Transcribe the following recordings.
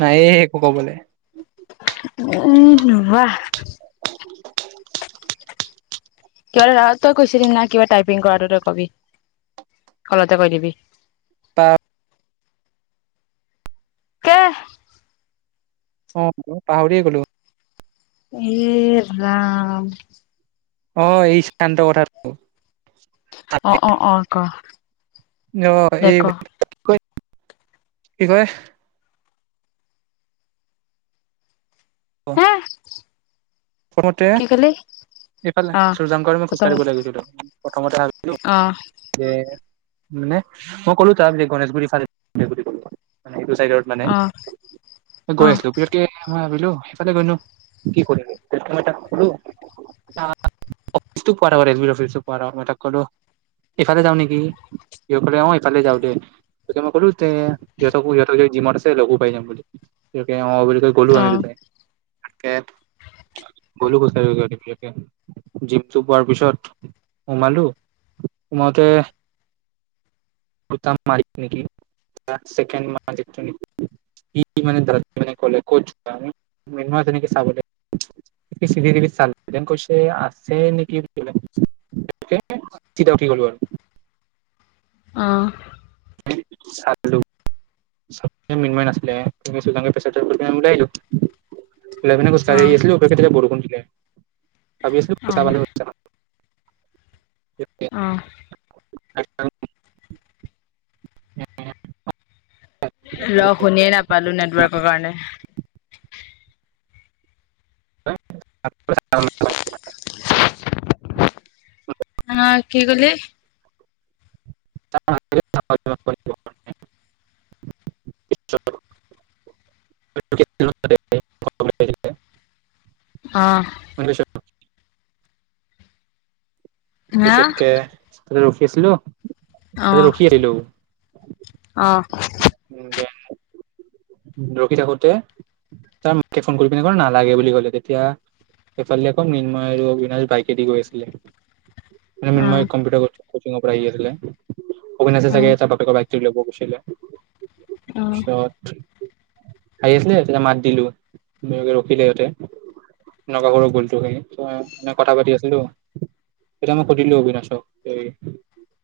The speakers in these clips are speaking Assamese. নাই এই একো কবলৈ উ নুৱোৰা উ কেৰা তই কৈছিলি না কিবা টাইপিং কৰাটো তই কবি কলতে কৈ দিবি পা ক অ মই পাহৰিয়ে গ'লো এ ৰাম অ এই শান্ত কথাৰটো অ অ অ ক অ দে এই ক কি কয় অ হে প্ৰথমতে কি কলি ইফালে অ চজানকাৰ মই খোজ কঢ়িব প্ৰথমতে ল গৈছিলো প্ৰথমতে ভাবিলো অ যে মে মই কলো ত গণেশগুৰি ফালে চডত মানে অ অ অ গৈ আছিলো বিশকে মই হেল হেইফালে গৈ নো কি কৰিব কোফালে যাওঁ নেকি কলে অফালে যা দে ক জিম আছে লগঘো পাই যাম বুলি অ গ'লো আমি দুটাই তাকে গলো ক জিমটো পোৱাৰ পিছত সমালো হো মাওতে দু মাৰি নেকি ক'ত ম নেকি চাব ল চিচি তিভি চালোঁ কৈছে আছে নেকি বুলিলে চা উঠি গলো আৰু অহ চালোঁ মিন্ময় নাচিলে দোকানৰ পইচাটো আমি দুটাই লেভেনে অ খুজকাৰি আহি আছিলো বৰষুণ দি দিলে লে [unintelligible] অহঁ এক উম ৰ শুনিয়ে নাপালো নেটৱৰ্কৰ কাৰণে [unintelligible] অ কি কলি [unintelligible] আহ হা পিছতকে তে ৰখি আছিলো অ ত ৰখি আহিলোঁ অ উম দে ৰখি থাকোতে তাৰ মাকে ফোন কৰি পিনে ক নালাগে বুলি কলে তেতিয়া এফালে আকৌ নিন্ময় আৰু অবিনাশ বাইকেদি গৈ আছিলে মই অ মিন্ময় কম্পিউটাৰ কৰো কোচিঙৰ পৰা আহি আছিলে অভিনাশে উ চাগে তাৰ বাপেকৰ বাইক লব গৈছিলে উ চত আহি আছিলে তেতিয়া মাত দিলোে ৰখিলে সিহঁতে এনেকুৱা কৰ গলটো খি কথা পাতি আছিলো তেতিয়া মই সুধিলো অবিনাশক এই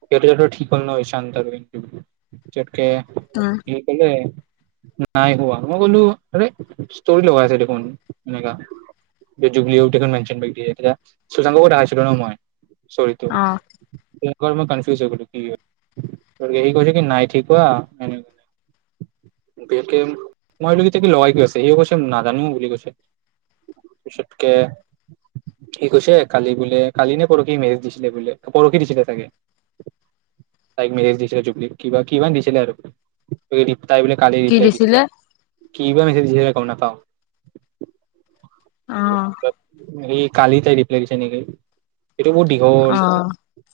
সিহতে ঠিক হল ন চান আৰু উ কি কলে নাই কোৱা মই কলো আৰে ষ্টোৰী লগাই আছে দেখোন মেঘা অধিকাৰ নাই সুজান মুখন আহিছিলোঁ ন মই চৰিটো অ সেইকাৰনে কনফিউজ হৈ গলো কি নাই ঠিক হোৱা মই বোলো সি লগাই কি আছে সিও কৈছে নাজানো বুলি কৈছে পিছতকে সি কৈছে কালি বোলে কালি নে পৰহি মেজ দিছিলে বোলে পৰহি দিছিলে চাগে তাইক মেৰেজ দিছিলে জুবলিক কিবা কিমান দিছিলে আৰু তাই বোলে কালি কি ৰিপ্লাই দিছে দিছিলে কিবা গম নেপাওঁ অ [unintelligible] হেৰি কালি তাই ৰিপ্লাই দিছে নেকি এইটো বোৰ দীঘ'ল অ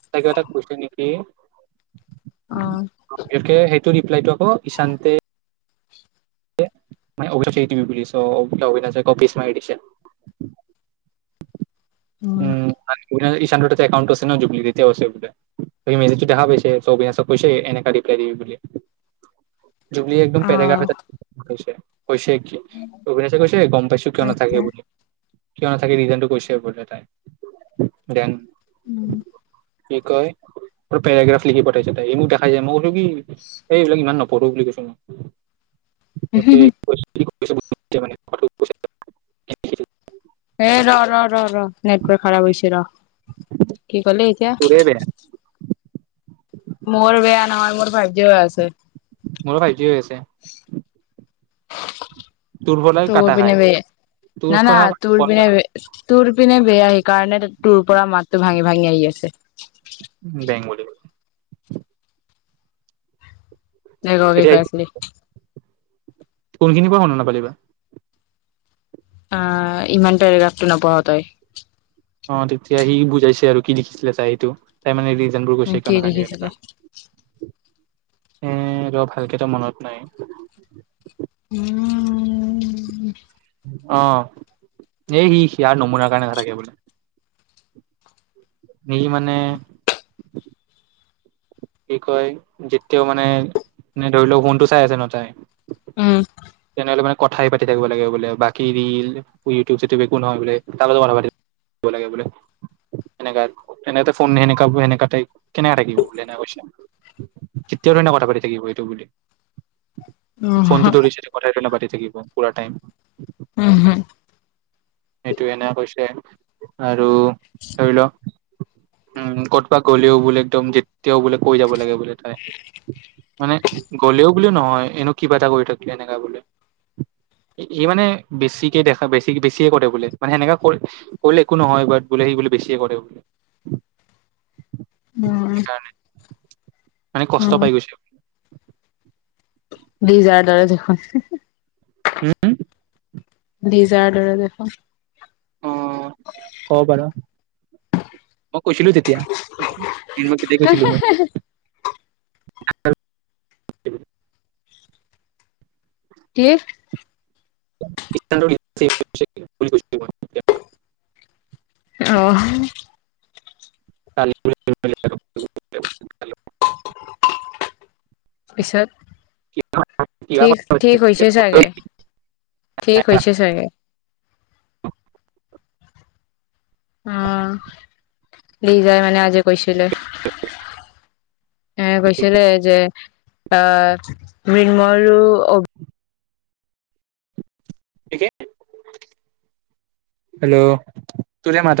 তাই কিবা এটা কৈছিল নেকি অ এইটো ৰিপলাইটো আকৌ ইছানতে অভিতক সেই তুমি বুলি চউ অভিনাছে পিছ মাৰি দিছে উ উম আপোনাৰ তাৰ একাউন টো আছে ন জুবলীৰ এতিয়াও আছে বোলে মেছেজ এনেকা ৰিপ্লাই কৰে বুলি জুবলী একদম অ পেৰেগ্ৰাফ এটা হৈছে কৈছে কি অবিনাশে কৈছে গম পাইছো কিয় নাথাকে আচ্ছা বুলি কিয় নাথাকে ৰিজনটো কৈছে তাই জান উম কি কয় প্ৰেৰাগ্ৰাফ লিখি পথাইছে তাই মোক দেখাইছে এইবিলাক ইমান ন নহ উ হ হু ম হেই ৰ ৰ ৰ নেটৰ্ক খাৰাব হৈছে ৰ কি কলি এতিয়া তোৰে বেয়া মোৰ বেয়া নহয় মোৰ ফাইভ জি হৈ আছে মোৰো ফাইভ জি হৈ আছে পৰাই তোৰ কাটা খাই পিনে বেয়া তোৰ না না পৰা তোৰ পিনে বেয়া তোৰ পিনে বেয়া আহে কাৰণে তোৰ পৰা মাতটো ভাঙি ভাঙি আহি আছে বেং বুলি নে তেতিয়া কাটিছিলি কোনখিনিৰ পৰা শুনি নাপালি বা আহ ইমানট ৰে এৰাটো নপঢ়ও তই অ তেতিয়া সি বুজাইছে আৰু কি লখিছিলে তাই সেইটো তাই মানে বোৰ উ কৈছে কিয় কি নাথাকে দেখিছিল এনেকা এ ৰ ভালকে এতিয়া মনত নাই উম অ এই সি ইয়াৰ নমুনাৰ কাৰণে নাথাকে বোলে সি মানে কি কয় যেতিয়াও মানে ধৰি লওক ফোনটো চাই আছে ন তাই উম তেনেহলে মানে কথাই পাতি থাকিব লাগে বোলে বাকী ৰিল ইউটিউব চিউটোব একো নহয় বোলে তাৰ লগত কথা পাতি থাকিব লাগে বোলে এনেকে ফোন সেনে সেনে কেনে থাকিব বো কৈ কেনেধৰণে ধৰণে কথা পাতি থাকিব এইটো উ হ তাই কেনেকে পাতি থাকিব পোৰা টাইম উম সেইটো এনে কৈছে হয় আৰু ধৰি ল উম ক'তবাত গ'লেও বোলে একদম যেতিয়াও বোলে কৈ যাব লাগে বোলে তাই মানে গ'লেও বুলিও নহয় এনো কিবা এটা কৰি থাকিলে এক সি মানে বেছিকে দেখা বেছিক বেছিয়ে কৰে বোলে মানে সেনেকা কৰিলে একো নহয়ব বোলে সি বোলে বেছিয়ে কৰে বোলে অ সেইকাৰণে মানে কষ্ট পাই গৈছে দিজাৰ দৰে দেখোন উম দিজাৰডৰে দেখোন। ক'ব পাৰ মই কৈছিলো তেতিয়া এদিন মই কেতিয়া কৈছিলো মই হেল কি? [unintelligible] অহ [unintelligible] পিছত ঠিক ঠিক হৈছে চাগে ঠিক হৈছে চাগে। অ লৈ যায় মানে আজি কৈছিলে এ কৈছিলে যে অ মিন্মই আৰু হেল্ল' তুধে মাতা